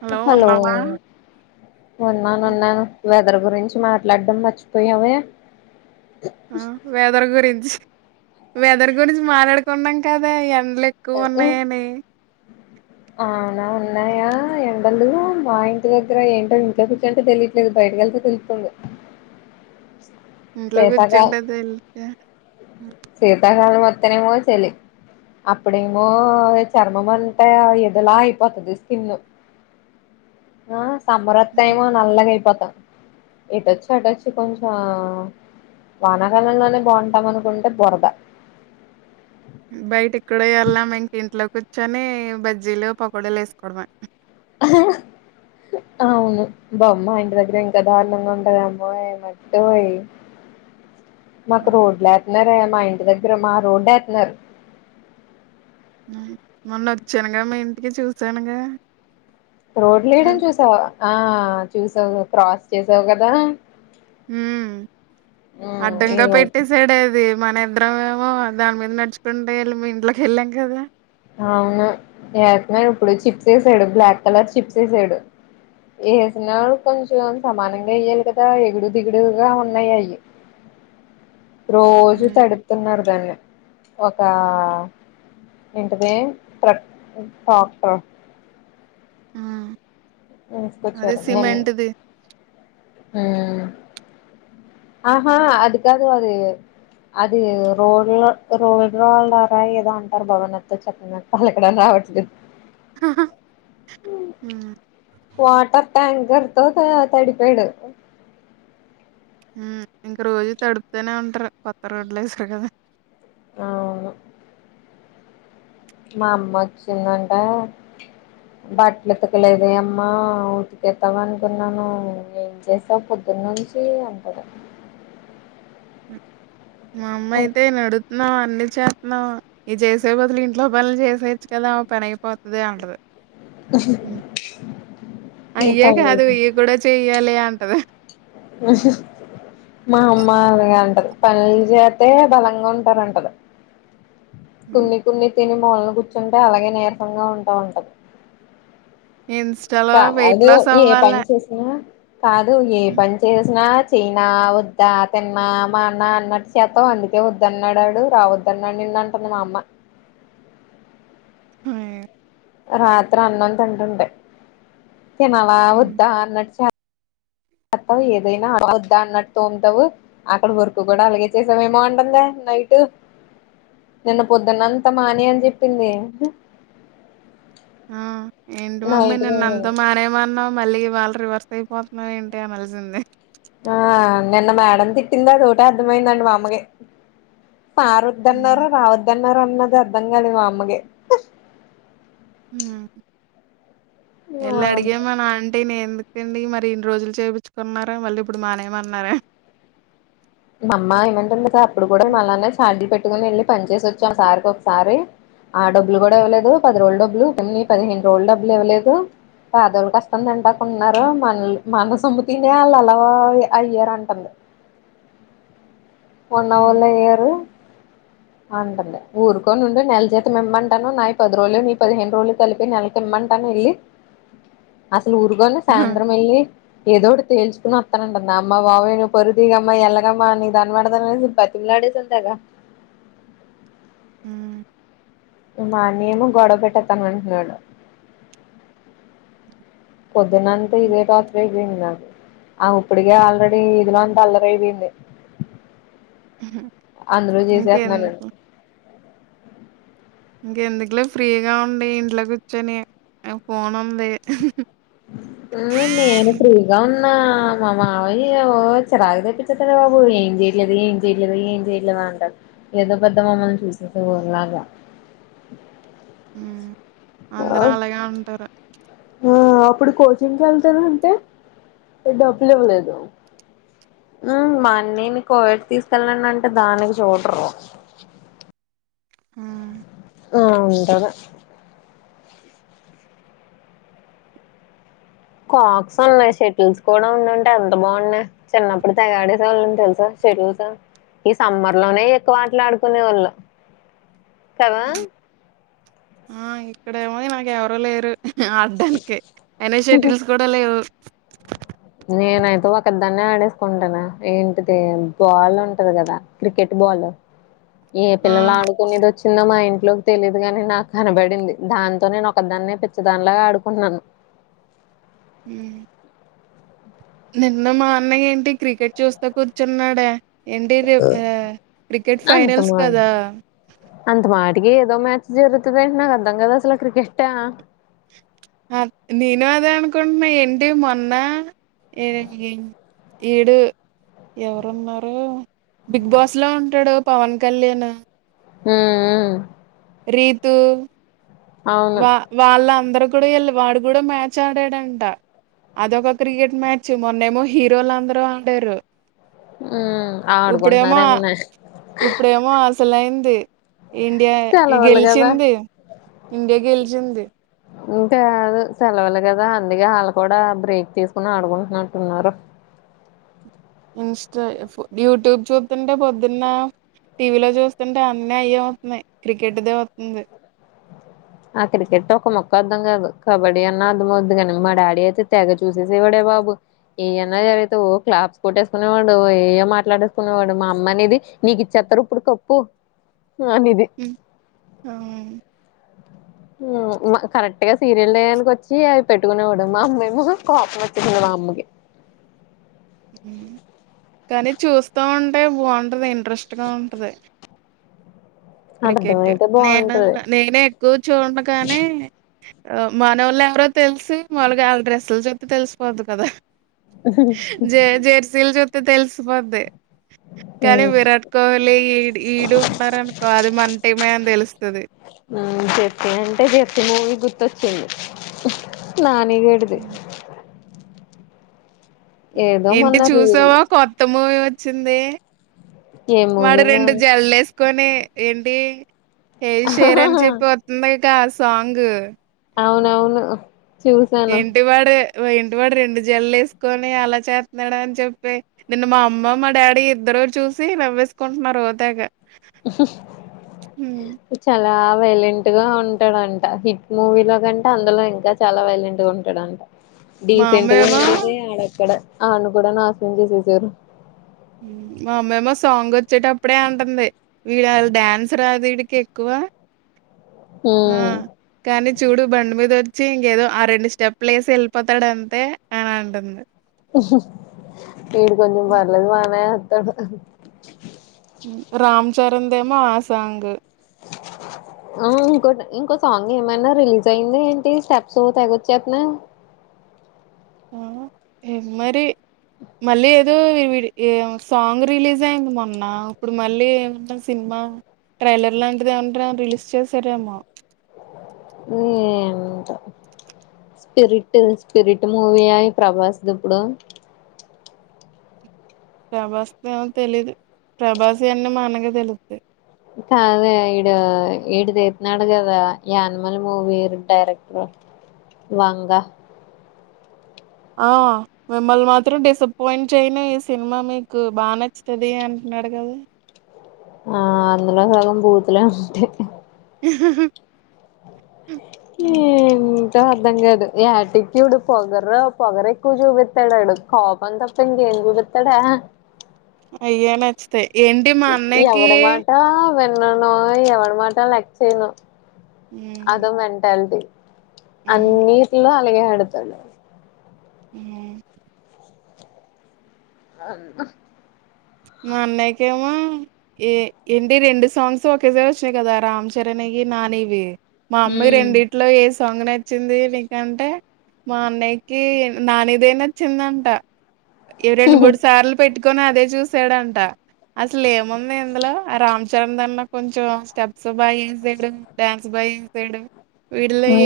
Hello ఉన్నావా ఉన్నాను ఉన్నాను వెదర్ గురించి మాట్లాడడం మర్చిపోయావ ఆ వేదరు గురించి వెదర్ గురించి మాట్లాడ ఉన్నాం కదా ఎ లు ఎక్కువ ఉన్నాయేమ అవునా ఉన్నాయా ఎండలు మా ఇంటి దగ్గర ఏంటో ఇంట్లో కూర్చుంటే తెలియట్లేదు బయటకి వెళ్తే తెలుతుంది ఇలోగాచ్చంటది ఎ సీతాకాలం మొత్తనేేమో చెలి అప్పుడేమో చర్మం అంతా ఏదోలా అయిపోతది స్కిన్ ఆ సమ్మర్ హ్మ్. వత్తనేమో నల్గగా అయిపోత ఎటొచ్చి అటొచ్చి కొంచెం వానకాలంగానే బాగుంటాం అనుకుంటే బురద బయట ఇక్కడో వెళ్ళాం ఇంక ఇంట్లో కూర్చొని బజ్జీలు పకోడలు వేసుకోవడమ అవును బామ్మ ఆ ఇంటి దగ్గర ఇంకా దారుణంగా ఉంటద అమ్మో ఏమట్టుయి మకు హ్మ్. రోడ్లు ఎతునరే మా ఇంటి దగ్గర మా రోడ్ ఎతన్నారు మొన్న వచ్చానుగా మీ ఇంటికి చూసానుగా రోడ్ లేయడం అది చూసావా ఆ చూసావు క్రాస్ చేసావు కదా హ ఉమ్ ఈ అడ్డంగా రోజు పెట్టేసడేది మన ఇద్దరం ఏమో దాని మీద నడుచుకుంటే వెళ్ళి మీ ఇంట్లోకి వెళ్ళాం కదా అవును వస్తున్నాడు ఇప్పుడు చిప్స్ వేసాడు బ్లాక్ కలర్ చిప్స్ వేసాడు వేసినడు కొంచెం సమానంగా వయాలి కదా ఎగుడు దిగుడుగా ఉన్నాయి అవి రోజు హ్మ్. తడుతున్నారు దాన్ని ఒక ఏంటది ప్ర క్టర్ ఆ అది తీసుకొచ్చారు నిన్ సిమెట్ది ఆహా అది కాదు అది అది రోడ్ల రోడ్ రోళార ఏదో అంటారు భవన్తో చెక్కన పలగడం రావట్లేదు హ్మ్. వాటర్ ట్యాంకర్ తో తడిపోడు ఓ ఇంకా రోజు తడుపుతూనే ఉంటారు కొత్త రోడ్లు వేస్తారు కదా అవును మా అమ్మ వచ్చిందంట బట్టలుతకలేదు అమ్మ ఉతికెత్తాం అనుకున్నాను ఏం చేసావు పొద్దున్న నుంచి అంటారు హ్మ్. మా అమ్మయితే నడుతు న్నా అన్ని చేస్తున్నావు ఇ చేసే బదులు ఇంట్లో పనులు చేసేయచ్చు కదా పనైపోతది అంటది ఈ అయ్యే పనులు కాదు ఇయ కూడా చెయ్యాలి అంటది మా అమ్మ అలగా అంటది పని చేతే బలంగా ఉంటారంటది హ్మ్. కొన్ని కొన్ని తిన మొళలు కూర్చుంటే అలాగే నేరసంగా ఉంటా ఉంటది ఇన్‌స్టాలో అద వెయిట్ లాస్ ఏ అవ్వాల. పని చేసిన కాదు ఏ హ్మ్. పని చేసినా చీనా వద్ద తిన్న మా అన్న అన్నటు చేతం అందుకే వద్దని అడాడు రావద్దన్నాడు నిన్న అంటును మా అమ్మ ఆ రాత్రి అన్నం తంటంట నాాల హ్మ్. వద్ద నచ అత్తా ఏదైనా అ పొద్దా అన్నట్టు తోముతావు అక్కడ వర్క్ కూడా అలాగే చేసామేమో ఉంటుంద నైట్ నిన్న పొద్దున్నంత మాని అని చెప్పింది ఆ ఏంటి మమ్మీ నైట్ కి నిన్న అంతా మారేమన్నా మళ్ళీ వాళ్ళు రివర్స్ అయిపోతున్నారు ఏంటి అ మలిసిందే ఆ నిన్న మేడం తిట్టిందా అ తోటే అర్థమైందండి మామగ మారు హ్మ్. వద్దన్నారు రావద్దన్నారు అన్న అన్నది అర్థం కలి మా అమ్మగే ఆ ఎలా అడిగమ్మ నా ఆంటీ న ఎందు ండి మరి ఇన్ని రోజులు చేపంచుకున్నారా మళ్ళీ ఇప్పుడు మానేమన్నారా మా అమ్మ ఏమంట ఉంది కదా అప్పుడు కూడా మళ్నే చాల్ీ పెట్టి పట్టుకుని వెళ్ళి పని చేేసి వచ్చాం ఆసారికి ఒకసారి ఆ డబ్బులు కూడా ఇవ్వదు పది రోు డబ్బులు కొన్ని పదిహేను రోజులు డబ్బులు ఇవ్వలేదు పాద రోజులు కస్తందంట ఉన్నారు హ్మ్. మనలు మన సొమ్ము తిన వాళ్ళు అలావా అయ్యారంటుంది వన్ హ్మ్. హవర్లా ఏయరు అంటండి ఊరుకోనిండి నెల చేత ఇమ్మంటాను నా పది రోజులు నీ పదిహేను రోజులు కలిపి నెలకిమ్మంటాను వెళ్ళి అసలు ఊరుగానే ఆహా! సాయంత్రం వెళ్ళి ఏదోటి తేల్చకకుని వస్తానండి అ అమ్మా బావే పరుదిగమ్మా ఎల్లగమ్మా అని మడ పటిలడంతాగా ఆ మాన్యము గడవ పెట్టతా మనుషళ పద్ద్దన అంత ఇద తాత్ర ది నాకు ఆ ఇప్పుటికే ఆల్రెడీ ఇదిలో అంత అల్లరైపోయింది హ్మ్. అందురూ చేసేస్తున్నారుడి ఇంకెందుకు, ఇంకెందుకులో ఫ్రీగా ఉండి ఇంట్లో కూర్చొని ఫోన్ ఉంది ఆ నేను ఫీగా ఉ నా మా మావయ చెరాగ తెప్పించట బాబు ఏం చేయట్లేదు ఏం చేయలేదు ఏం చేయలేదు అంటారు ఏదో పెద్ద మమ్మల్ని చూసేస ఊరలాగా ఆ అందరూ అలాగే ఉంటారు అప్పుడు కోచింగ్కి వెళ్తానంటే డబ్బులు ఇవ్వలేదు మాన్నిేను కోవిడ్ తీసుకెళ్ళన అంటే దానికి చూడరు ఆ ఆ ఉంటగా కాక్స్ ఉన్నాయి షటిల్స్ కూడా ఉన్నాంటే ఎంత బాగున్నాయి్ చిన్నప్పుడు తెగాడేసేవాళ్ళం తెలుసా షెటిల్స్ ఈ సమ్మర్ లోనే ఎక్కువట్లు ఆడుకునే వాళ్ళు కావా ఇక్కడ ఏమంది నాకు ఎవరో లేరు ఆడడానినికి అయినా షర్టిల్స్ కూడా లేవు నేనైతే ఒక దాన్నే ఆడేసుకుంటాను ఏంటిది బాల్ ఉంటంది కదా క్రికెట్ బాల్ ఏ ఆ! పిల్లలు ఆడుకునేది వచ్చిందో మా ఇంటి ఇట్లోకి తెలియదు కాగాని నాకు కనబడింది దాంతో నేను ఒకదాన్నే పిచ్చదానిలాగా ఆడుకున్నాను హ నిన్న మా అన్నయ్య ఏంటి క్రికెట్ చూస్తే కూర్చున్నాడా ఏంటి ర క్రికెట్ అంత ఫైనల్స్ కదా అటిక ఏదో మ్యాచ్ జరుతుందంట నా అందంగాదా అసలు క్రికెట్ నేను అదే అనుకుంటున్నా ఏంటి మొన్న ఈడు ఎవరు ఉన్నారు బిగ్ బాస్ లో ఉంటాడు పవన్ కళ్యాణ హ రీతు అవును వా వాళ్ళ అందరు కూడా వెళ్ళ వాడు కూడా మ్యాచ్ ఆడాడంట అదొక క్రికెట్ మ్యాచ్ మొన్నేమో హీరోలు అందరూ ఆడారు ఉమ్ ఇప్పుడమ ఆడుకుంటున్నారేమోనే ఇప్పుడమ అసలయింది ఇండియా ఈ సెలవులు కదా గెలిచింది ఇండియా గెలిచింది ఇంకాేదు సెలవులే కదా అందుకే వాళ్ళు కూడా బ్రేక్ తీసుకుని ఆడుకుంటున్నట్టున్నారు ఇన్స్టా యూట్యూబ్ చూస్తుంటే పొద్దున్న టీవీలో చూస్తుంటే అన్నీ అయే అవుతున్నాయి క్రికెట్దే అతుంది ఆ క్రికెట్ ఒక మొక్క అర్థం కాదు కబడ్డీ అన్నా అర్థమ అద్దు కానీ మా డాడీ అయితే తెగ చూసేసేవాడే బాబు ఏ అన్నా జరుగుతవో క్లాబ్స్ కొట్టేసుకునేవాడు ఏ మాట్లాడేసుకునేవాడు మా అమ్మ అనేది నీకు ఇచ్చేస్తారు ఇప్పుడు కప్పు అనేది అ కరెక్ట్ గా సీరియల్ వేయనికి వచ్చి అవి పెట్టుకునే కూడాడు మా అమ్మేమ కాపం వచ్చింది మా అమ్మకి కానీ చూస్తా ఉంటే బాగుంటది ఏ ట్రస్ట్ గా ఉంటది అది క్రికెట్ అర్థమైతే నేను బాగుంటది నేనే ఎక్కువ చూడి కానే మానవాళ్ళ ఎవరో తెలిసి మాలుగా వాళ్ళ డ్రెస్సుల చ తెలిసిపోద్దు కదా జ జర్సిల్ చ తె తెల్సిపోద్ది కానీ విరాట్ కోహ్లీ ఈడ్ ఈడుంటారను ఆ చెప్పిఅంటే చెప్పినాను గుర్తొచ్చింది మ్ నా నీగేడిది ఏంటి మొన్న రీల్ చూసావా కొత్త మూవి వచ్చింది ఏ వాడు మూవీనా రెండు జల్లేస్ కొని ఏంటి ఏది షేర్ అని చెప్పి ఒస్తుంది ఇంకా సాంగు అవునవును చూసాను ఏంటి వాడు ఏంటి వాడు రెండు జల్లు వేసుకొని అలా చేస్తున్నాడు అని చెప్పి, నిన్న మా అమ్మ మా డాడీ ఇద్దరు చూసి నవ్వేసుకుంటున్నారు ఓతేగ చాల వైలెంట్ గా ఉంటాడంట హిట్ మూవీ లో కంటే అందులో ఇంకా చాలా వైలెంట్ గా ఉంటాడంట. మా డీసెంట్గా అమ్మేమో ఉండేదే ఆడక్కడ ఆళ్ళు కూడా నాశనం చేసేశారు మా అమ్మేమో సాంగ్ వచ్చేటప్పుడే అంటుంది. వీడు వాళ డాన్స్ రాదు వీడికి ఎక్కువ ఆ ఉమ్ కానీ చూడు బండి మీద వ చ్చి ఇంకేదో ఆ రెండు స్టెప్లు వేసి వెళ్ళిపోతాడు అంతే అని అంటుంది. వీడు కొంచం వర్లేదు బానే తడు రామ్ చరణ్ దేమో ఆసాంగ్ ఉమ్ ఇంకోటి ఇంకో సాంగ్ ఏమైనా రిలీజ్ అయింది ఏంటి, స్టెప్స్ ఓ తెగొచ్చేస్తున్నాయి. మరి మళ్ళీ ఏదో ఈ విడి సాంగ్ రిలీజ్ అయింది మొన్న. ఇప్పుడు మళ్ళీ ఏమ సినిమా ట్రైలర్ లాంటిది ఏమంటే రిలీజ్ చేశారేమో, ఉమ్మ్ ఏంటో స్పిరిట్ స్పిరిట్ మూవీ అవి ప్రభాస్ ది ఇప్పుడు ప్రభాస్ తెలీదు ప్రభాసి అన్ని మా అన్నకె తెలుస్తాయి కాదే ఈడు ఈడుదితున్నాడు కదా, యానిమల్ మూవీ డైరెక్టర్ వంగ ఆ మిమ్మల్ని మాత్రం డిసప్పయింట్ చేయనే, ఈ సినిమా మీకు బాగా నచ్చుతది అంటున్నాడు కదా. ఆ అందులో సగం బూతులే ఉంటాయి ఆ హ [inaudible] ష్టం అర్థం కాదు, యాటిట్యూడ్ పొగరు పొగరు ఎక్కువ చూపిస్తాడాడు కోపం తప్ప ఇంకేం చూపిస్తాడు ఆ అయ్యనచ్ [inaudible] తాయి ఏంటి మా అన్నయకి, న్నాను, ఎవడ మాట లెక్ చేయ్యను అదో హ్మ్ మెంటాలిటీ హ్మ్ అన్నిట్లో అలాగే ఆడతాడు ఉమ్ ఆన్ [inaudible] మా అన్నయ్యకేమో ఏ ఏంటి రెండు సాంగ్స్ ఒకే సారి వచ్చినాయి కదా రామ్ చరణ్ వి నాని వి మా అమ్మ రెండిట్లో ఏసి సాంగ్ నచ్చింది నీ, మా అన్నయ్యకి నానిదే నచ్చిందంట. ఇవి రెండు మూడు సార్లు పెట్టి ఇ అదే చూసి చెడంట అసలు ఏముంది ఇందులో ఆ రామ్ చరణ్ దన్న కొంచెం స్టెప్స్ బాగా చేసాడు డ్యాన్స్ బాగా చేసాడు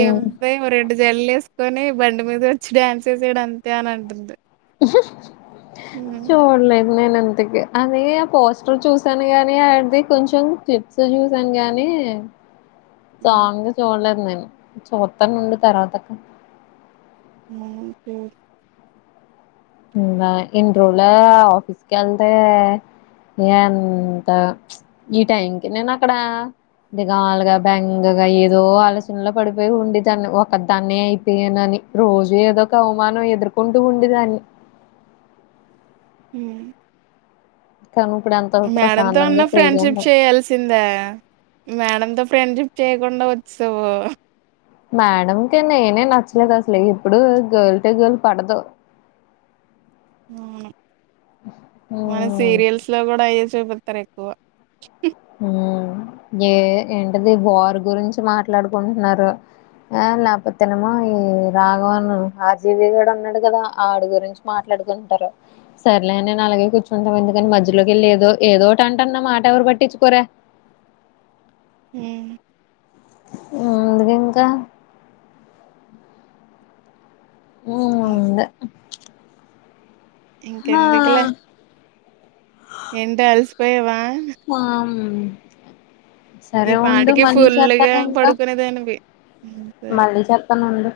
ఉమ్ జల్ వేసుకొని బండి మీద వచ్చి డ్యాన్స్ వేశాడు అంతే అని అంటుంది హ్మ్. జోర్లే నేను ఇంతకి అలాే ఆ పోస్టర్ చూసాను గాని ఆడిది కొంచెం క్లిప్స్ చూసాను గాని హ్మ్. చాగా చూడలే నేన్ చూస్తానుండు తర్వాత అక్క మన జరు ఇ ఎన్ని రోజుల ఆఫీస్ క వెళ్తే అంత ఈ టైం కి నేను అక్కడ దిగాలుగా బెంగగా ఏదో ఆలోచనలో పడిపోయి ఉండి దాన్ని ఒక దాన్న అయిపోయానుని రోజు ఏదో ఒక అవమానం ఎదుర్కొంటూ ఉండేదాన్ని హ కానీ ఇప్పుడు ఎంతో మేడమ్ తో అన్న ప్రశాంతంగా ఫ్రీగా ఉండ ఫ్రెండ్షిప్ చేయాల్సిందా మేడమ్ తో ఫ్రెండ్షిప్ చేయగొండ ఉత్సవ మేడకిే నేనే నచ్చలేదు అసలు ఇప్పుడు గర్ల్ టు గర్ల్ పడదు అవును మన ఉమ్, సీరియల్స్ లో కూడా అయే శూపతకువ హ ఏ ఏంటది వారు గురించి మాట్లాడుకుంటున్నారు ఆ లేకపోతేనేమో ఈ రాఘవన్ ఆజీవి గడు ఉన్నాడు కదా ఆడి గురించి మాట్లాడుకుంటారు సరలే నేను అలాగే కూర్చుంటాము ఎందుకని మధ్యలోకి వెళ్ళ ఏదో ఏదోటి అంటున్న మాట ఎవరు పట్టిు పొర హ అందుకు ఇంకా ఉ అదా ఇంకా హా, ఎంతకులే ఎంట అలస్పోయవా ఉ సరే ఉండు మళ్ళీ ఫుల్గా చేత్తాను ఇంకా పడుకునేదానివి ఉమ్, సరే మళ్ళీ చేత్తాను ఉండు